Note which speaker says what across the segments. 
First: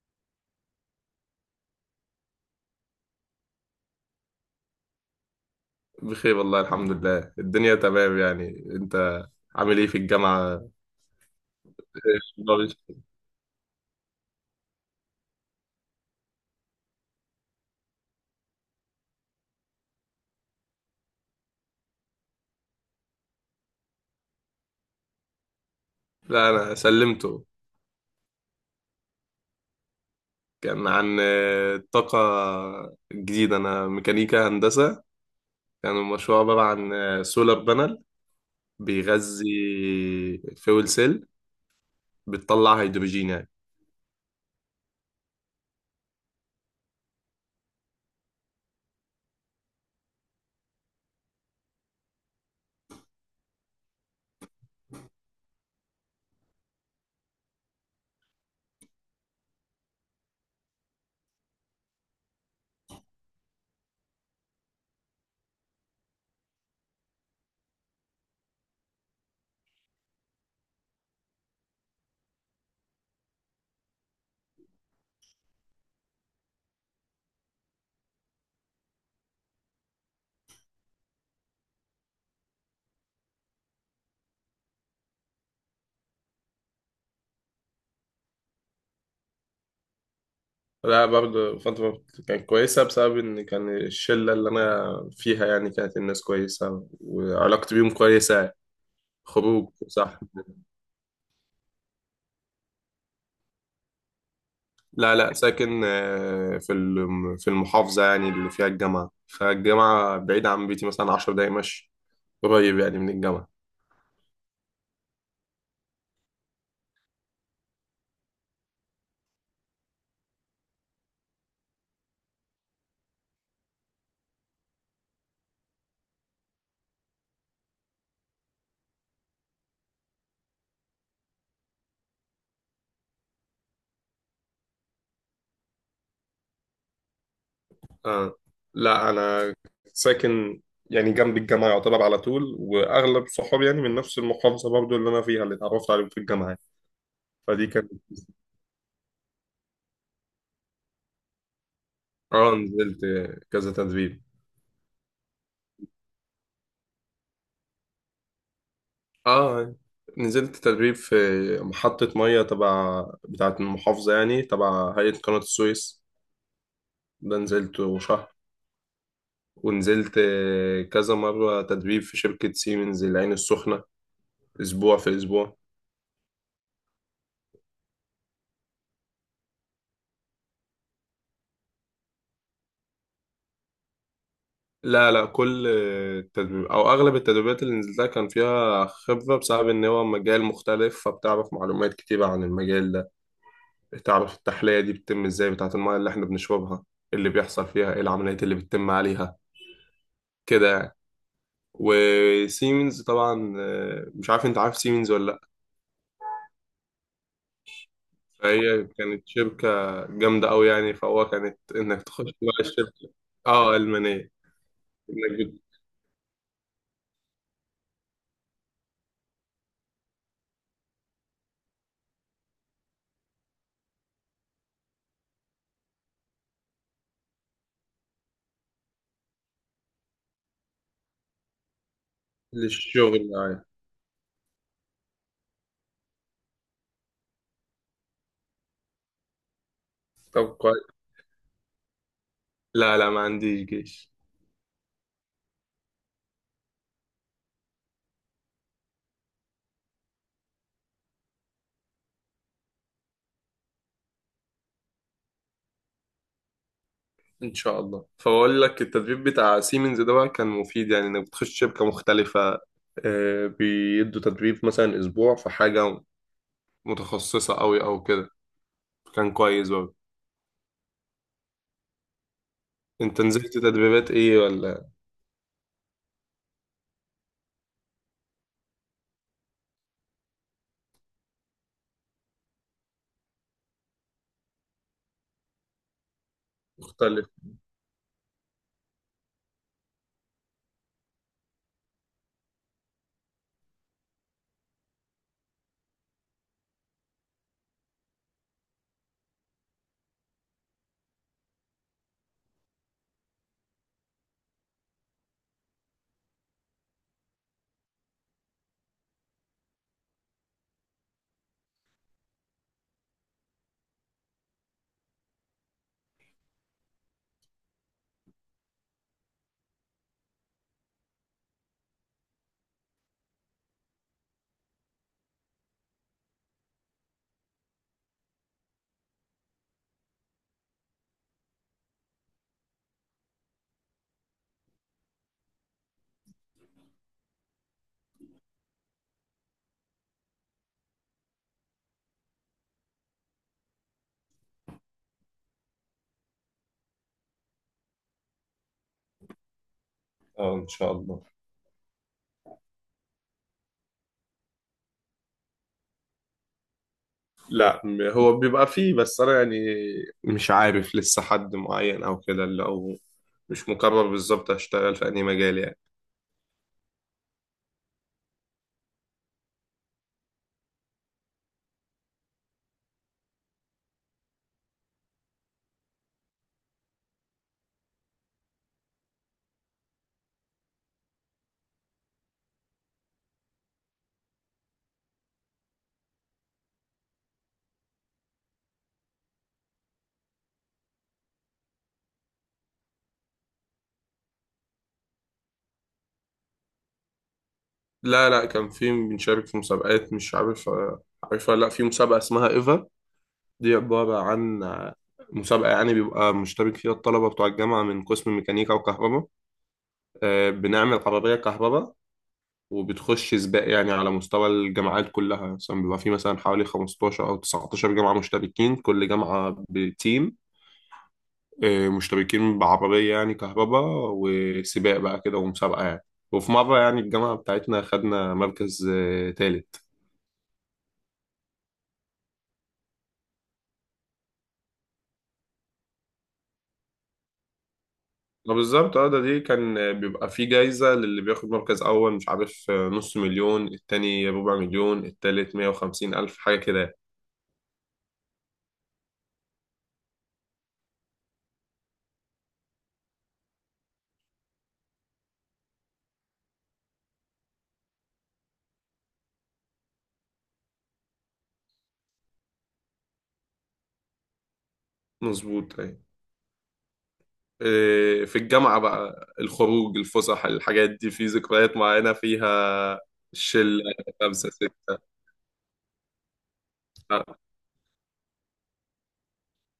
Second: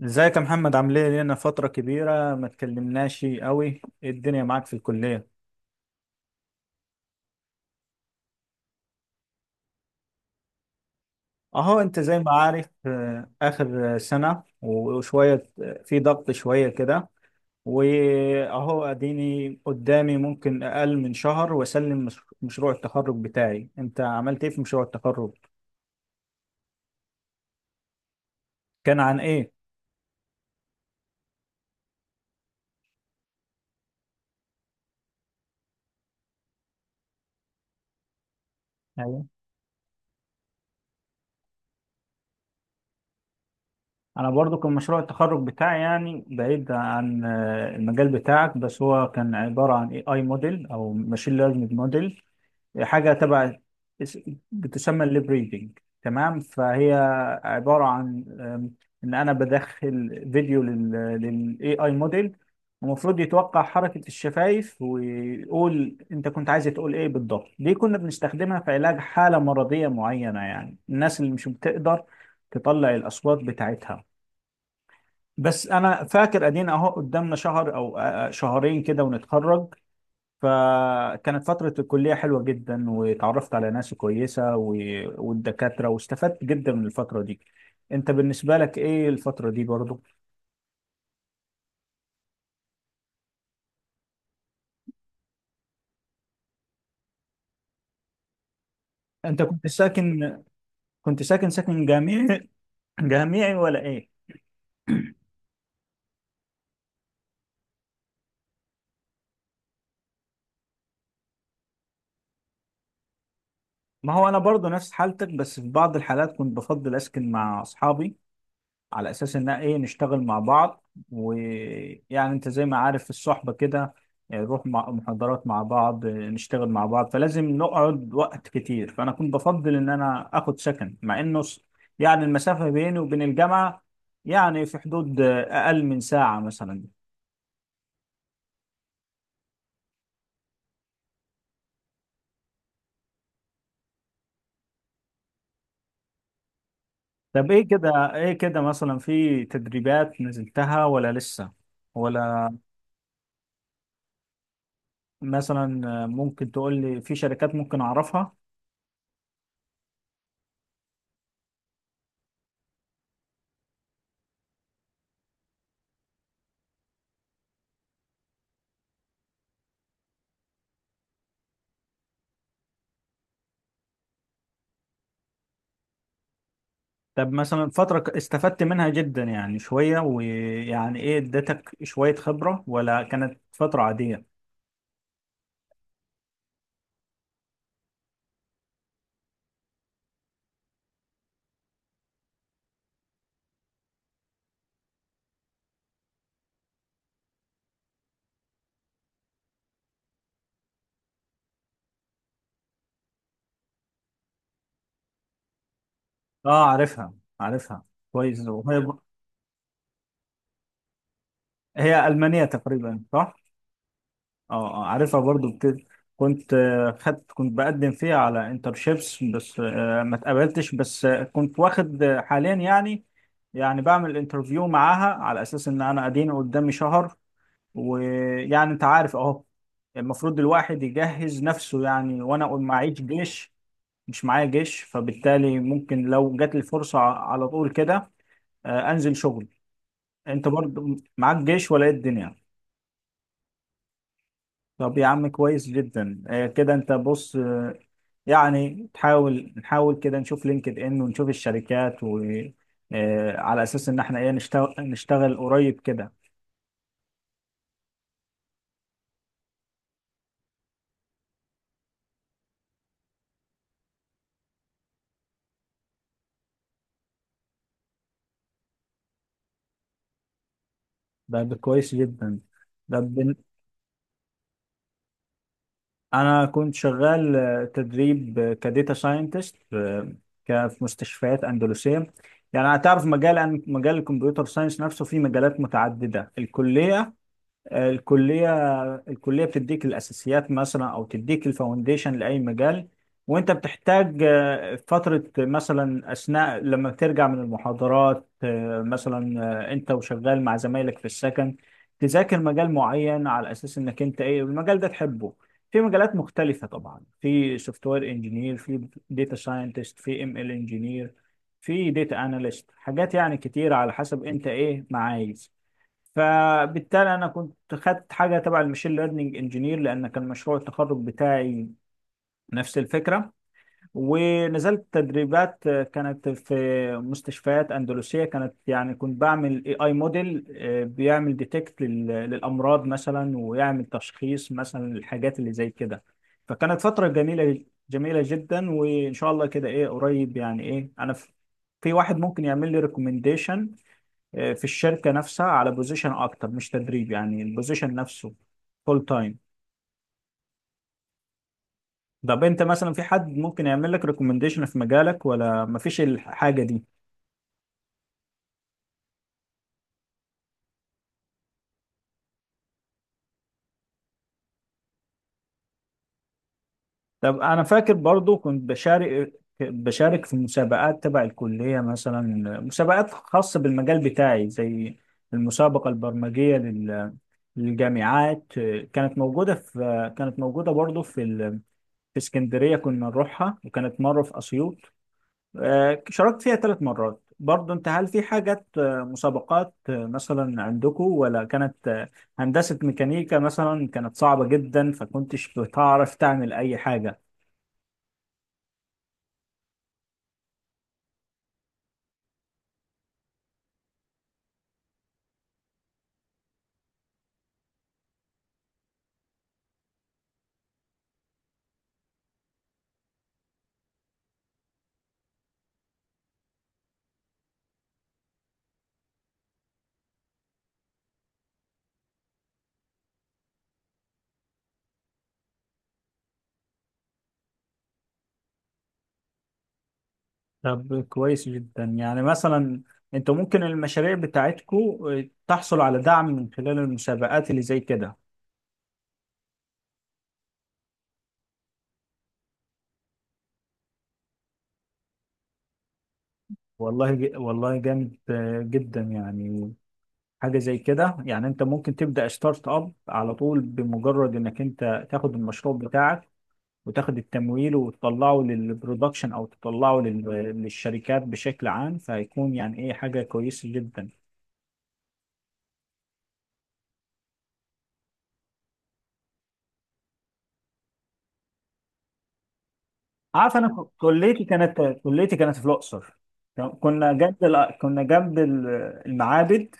Speaker 1: ازيك يا محمد؟ عامل ايه؟ لينا فترة كبيرة ما اتكلمناش قوي. ايه الدنيا معاك في الكلية؟
Speaker 2: بخير والله الحمد لله الدنيا تمام يعني. انت عامل ايه في الجامعة؟
Speaker 1: اهو انت زي ما عارف،
Speaker 2: إيه؟
Speaker 1: اخر سنة وشوية، في ضغط شوية كده. واهو اديني قدامي ممكن اقل من شهر واسلم مشروع التخرج بتاعي. انت عملت ايه في مشروع التخرج؟
Speaker 2: لا، انا سلمته.
Speaker 1: كان عن ايه؟
Speaker 2: كان عن الطاقة الجديدة. انا ميكانيكا هندسة. كان المشروع عبارة عن سولار بانل
Speaker 1: ايوه،
Speaker 2: بيغذي فيول سيل بتطلع هيدروجين يعني.
Speaker 1: انا برضو كان مشروع التخرج بتاعي يعني بعيد عن المجال بتاعك، بس هو كان عبارة عن AI موديل او ماشين ليرنينج موديل. حاجة تبع اس- بتسمى الليبريدنج. تمام، فهي عبارة عن إن أنا بدخل فيديو لل AI موديل، المفروض يتوقع حركة الشفايف ويقول أنت كنت عايز تقول إيه بالضبط. دي كنا بنستخدمها في علاج حالة مرضية معينة، يعني الناس اللي مش بتقدر تطلع الأصوات بتاعتها. بس أنا فاكر أدينا أهو قدامنا شهر أو شهرين كده ونتخرج. فكانت فترة الكلية حلوة جدا، وتعرفت على ناس كويسة و... والدكاترة، واستفدت جدا من الفترة دي. انت بالنسبة لك ايه الفترة دي برضو؟
Speaker 2: لا، برضه فترة كانت كويسة بسبب إن كان الشلة اللي أنا فيها يعني، كانت الناس كويسة وعلاقتي بيهم كويسة يعني.
Speaker 1: انت كنت
Speaker 2: خروج صح.
Speaker 1: ساكن كنت ساكن ساكن جامعي، جامعي ولا ايه؟
Speaker 2: لا، لا، ساكن في المحافظة يعني اللي فيها الجامعة، فالجامعة بعيدة عن بيتي مثلا 10 دقايق مشي. قريب يعني من الجامعة.
Speaker 1: ما هو انا برضو نفس حالتك، بس في بعض الحالات كنت بفضل اسكن مع اصحابي على اساس ان ايه، نشتغل مع بعض. ويعني انت زي ما عارف في الصحبة كده، نروح مع محاضرات مع بعض، نشتغل مع بعض، فلازم نقعد وقت كتير. فانا كنت بفضل ان انا اخد سكن مع انه يعني المسافة بيني وبين الجامعة يعني في حدود اقل من ساعة مثلا.
Speaker 2: آه. لا أنا ساكن يعني جنب الجامعة يعتبر على طول، وأغلب صحابي يعني من نفس المحافظة برضو اللي أنا فيها، اللي اتعرفت عليهم في الجامعة يعني.
Speaker 1: طب،
Speaker 2: فدي
Speaker 1: ايه
Speaker 2: كانت.
Speaker 1: كده ايه كده مثلا، في تدريبات نزلتها ولا لسه؟
Speaker 2: آه،
Speaker 1: ولا
Speaker 2: نزلت كذا تدريب.
Speaker 1: مثلا ممكن تقول لي في شركات ممكن اعرفها؟
Speaker 2: آه، نزلت تدريب في محطة مية تبع، بتاعة المحافظة يعني، تبع هيئة قناة السويس. ده نزلت، ونزلت كذا مرة تدريب في شركة سيمنز العين السخنة، أسبوع في أسبوع.
Speaker 1: طب مثلا فترة استفدت منها جدا يعني شوية، ويعني ايه، ادتك شوية خبرة ولا كانت فترة عادية؟
Speaker 2: لا، لا، كل تدريب أو أغلب التدريبات اللي نزلتها كان فيها خبرة، بسبب إن هو مجال مختلف، فبتعرف معلومات كتيرة عن المجال ده. تعرف التحلية دي بتتم إزاي، بتاعة المية اللي إحنا بنشربها، اللي بيحصل فيها إيه العمليات اللي بتتم عليها كده يعني. وسيمنز طبعا، مش عارف أنت عارف سيمنز ولا لأ.
Speaker 1: اه، عارفها، عارفها كويس. وهي
Speaker 2: فهي كانت شركة جامدة أوي يعني، فهو كانت إنك
Speaker 1: هي
Speaker 2: تخش
Speaker 1: ألمانية
Speaker 2: بقى
Speaker 1: تقريبا،
Speaker 2: الشركة.
Speaker 1: صح؟
Speaker 2: اه، المانيه.
Speaker 1: اه، عارفها
Speaker 2: انك
Speaker 1: برضو
Speaker 2: بت-
Speaker 1: كنت آه، خدت كنت بقدم فيها على انترشيبس، بس ما اتقبلتش. بس كنت واخد حاليا يعني، يعني بعمل انترفيو معاها على اساس ان انا اديني قدامي شهر. ويعني انت عارف اهو، المفروض الواحد يجهز نفسه يعني. وانا معيش
Speaker 2: للشغل
Speaker 1: جيش،
Speaker 2: يعني.
Speaker 1: مش معايا جيش، فبالتالي ممكن لو جات لي فرصة على طول كده، انزل شغل. انت
Speaker 2: طب كويس.
Speaker 1: برضو معاك جيش ولا ايه الدنيا؟
Speaker 2: لا، لا، ما عنديش جيش.
Speaker 1: طب يا عم، كويس جدا. كده انت بص، يعني نحاول كده نشوف لينكد ان، ونشوف الشركات و على اساس ان احنا ايه، نشتغل قريب كده.
Speaker 2: ان شاء الله. فبقول لك التدريب بتاع سيمنز ده بقى كان مفيد، يعني انك بتخش شركة مختلفة، بيدوا تدريب مثلا اسبوع في حاجة متخصصة قوي او كده. كان كويس برضه.
Speaker 1: ده كويس جدا. ده
Speaker 2: انت نزلت تدريبات ايه ولا
Speaker 1: انا كنت شغال تدريب كديتا ساينتست في في مستشفيات اندلسيه. يعني هتعرف مجال الكمبيوتر ساينس نفسه فيه مجالات متعدده. الكليه
Speaker 2: مختلف؟
Speaker 1: الكلية الكلية بتديك الأساسيات مثلا، أو تديك الفاونديشن لأي مجال. وأنت بتحتاج فترة مثلا، أثناء لما بترجع من المحاضرات، مثلا، أنت وشغال مع زمايلك في السكن، تذاكر مجال معين على أساس إنك أنت إيه، المجال ده تحبه. في مجالات مختلفة طبعا، في سوفت وير انجينير، في داتا ساينتست، في ML انجينير، في داتا اناليست، حاجات يعني كتير على حسب انت ايه ما عايز. فبالتالي انا كنت خدت حاجه تبع المشين ليرنينج انجينير، لان كان مشروع التخرج بتاعي نفس الفكره. ونزلت تدريبات كانت في مستشفيات اندلسيه، كانت يعني كنت بعمل AI موديل بيعمل ديتكت للامراض مثلا، ويعمل تشخيص مثلا للحاجات اللي زي كده. فكانت فتره جميله جميله جدا. وان شاء الله كده ايه قريب، يعني ايه، انا في واحد ممكن يعمل لي ريكومنديشن في الشركه نفسها على بوزيشن اكتر، مش تدريب، يعني البوزيشن نفسه فول تايم.
Speaker 2: اه، ان شاء الله.
Speaker 1: طب انت مثلا، في حد ممكن يعمل لك ريكومنديشن في مجالك ولا مفيش الحاجه دي؟
Speaker 2: لا م- هو بيبقى فيه، بس انا يعني مش عارف لسه حد معين او كده، اللي او مش مقرر بالظبط هشتغل في انهي مجال يعني.
Speaker 1: طب انا فاكر برضو كنت بشارك في مسابقات تبع الكليه مثلا، مسابقات خاصه بالمجال بتاعي، زي المسابقه البرمجيه للجامعات. كانت موجودة برضو في اسكندرية كنا نروحها، وكانت مرة في أسيوط. شاركت فيها 3 مرات برضه. انت هل في حاجات مسابقات مثلا عندكم، ولا كانت هندسة ميكانيكا مثلا كانت صعبة جدا فكنتش بتعرف تعمل اي حاجة؟
Speaker 2: لا، لا، كان في، بنشارك في مسابقات مش عارف عارفها، لا في مسابقة اسمها إيفا. دي عبارة عن مسابقة، يعني بيبقى مشترك فيها الطلبة بتوع الجامعة من قسم ميكانيكا وكهرباء، بنعمل عربية كهرباء وبتخش سباق يعني، على مستوى الجامعات كلها. مثلا بيبقى في مثلا حوالي 15 أو 19 جامعة مشتركين، كل جامعة بتيم مشتركين بعربية يعني كهرباء، وسباق بقى كده ومسابقة يعني. وفي مرة يعني الجامعة بتاعتنا خدنا مركز تالت.
Speaker 1: طب كويس جدا. يعني مثلا، انتوا ممكن المشاريع بتاعتكم تحصل على دعم من خلال المسابقات اللي زي كده.
Speaker 2: ما بالظبط، اه ده، دي كان بيبقى في جايزة للي بياخد مركز أول، مش عارف، نص مليون، التاني ربع مليون، التالت 150,000، حاجة كده يعني.
Speaker 1: والله والله جامد جدا، يعني حاجة زي كده. يعني انت ممكن تبدأ ستارت اب على طول، بمجرد انك انت تاخد المشروع بتاعك، وتاخد التمويل وتطلعه للبرودكشن او تطلعه للشركات بشكل عام، فهيكون يعني ايه حاجه كويسه جدا.
Speaker 2: مظبوط، أيوة. في الجامعة بقى الخروج الفسح الحاجات دي في ذكريات معينة فيها،
Speaker 1: عارف، انا
Speaker 2: شلة خمسة ستة.
Speaker 1: كليتي كانت في الاقصر.
Speaker 2: آه.
Speaker 1: كنا جنب المعابد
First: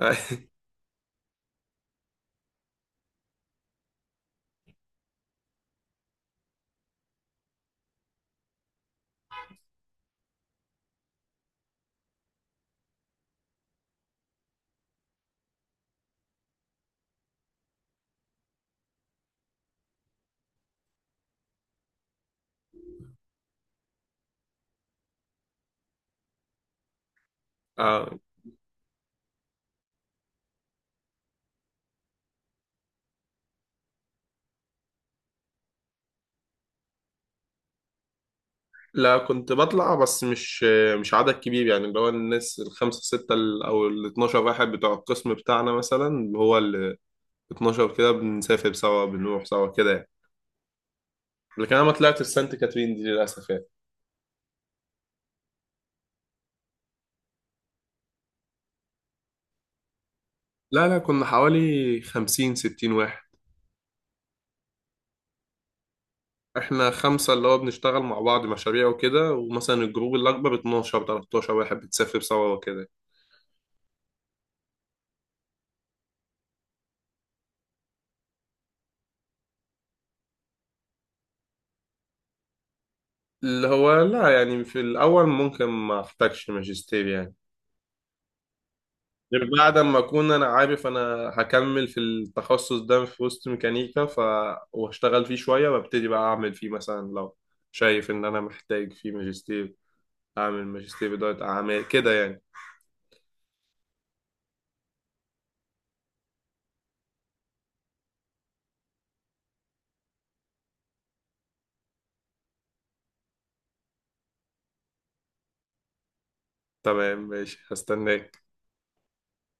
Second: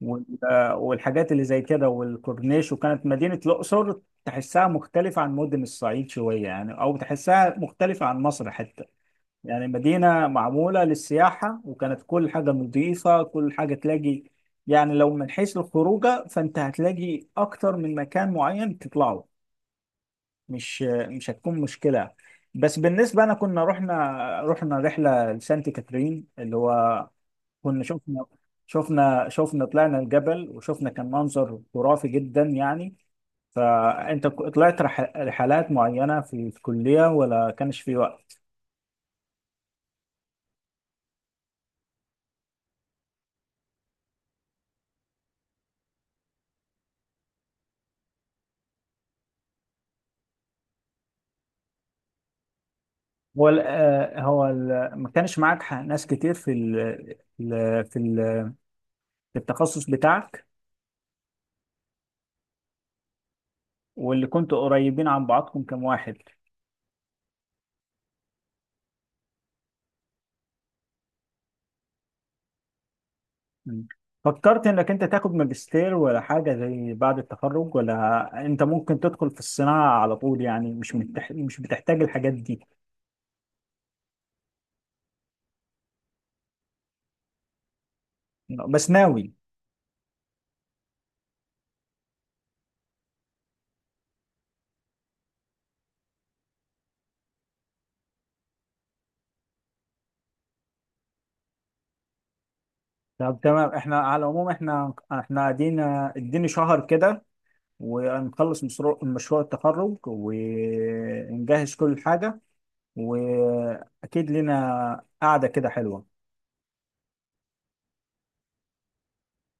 Speaker 1: وال- والحاجات اللي زي كده والكورنيش. وكانت مدينه الاقصر تحسها مختلفه عن مدن الصعيد شويه يعني، او تحسها مختلفه عن مصر حتى. يعني مدينة معمولة للسياحة، وكانت كل حاجة نظيفة، كل حاجة تلاقي. يعني لو من حيث الخروجة فأنت هتلاقي أكتر من مكان معين تطلعه، مش مش هتكون مشكلة. بس بالنسبة أنا كنا رحنا رحلة لسانت كاترين اللي هو، كنا
Speaker 2: آه.
Speaker 1: شفنا طلعنا الجبل، وشفنا كان منظر خرافي جدا يعني. فأنت طلعت رحلات معينة في الكلية ولا كانش في وقت؟
Speaker 2: لا كنت بطلع، بس مش عدد كبير يعني، اللي هو الناس الخمسة ستة أو ال 12 واحد بتوع القسم بتاعنا مثلا، اللي هو ال 12 كده بنسافر سوا بنروح سوا كده يعني. لكن انا ما طلعتش سانت كاترين دي
Speaker 1: هو
Speaker 2: للاسف
Speaker 1: ال-
Speaker 2: يعني.
Speaker 1: آه، هو ال- ما كانش معاك ناس كتير في ال- في ال- في التخصص بتاعك.
Speaker 2: لا، لا، كنا حوالي 50 60 واحد.
Speaker 1: واللي كنتوا قريبين عن بعضكم كم واحد؟
Speaker 2: احنا خمسة اللي هو بنشتغل مع بعض مشاريع وكده، ومثلا الجروب الأكبر 12 13 واحد بتسافر سوا وكده.
Speaker 1: م. فكرت انك انت تاخد ماجستير ولا حاجة زي بعد التخرج، ولا انت ممكن تدخل في الصناعة على طول، يعني مش بتحتاج الحاجات دي؟
Speaker 2: اللي هو لا يعني في الأول ممكن ما أحتاجش ماجستير يعني،
Speaker 1: بس ناوي؟
Speaker 2: غير بعد ما أكون أنا عارف أنا هكمل في التخصص ده في وسط ميكانيكا، ف وأشتغل فيه شوية وأبتدي بقى أعمل فيه، مثلا لو شايف إن أنا محتاج فيه ماجستير، أعمل ماجستير إدارة أعمال كده يعني.
Speaker 1: طب تمام، احنا على العموم، احنا احنا قاعدين اديني شهر كده، ونخلص مشروع التخرج، ونجهز كل حاجة، واكيد لنا قعده كده حلوه.
Speaker 2: تمام ماشي، هستناك.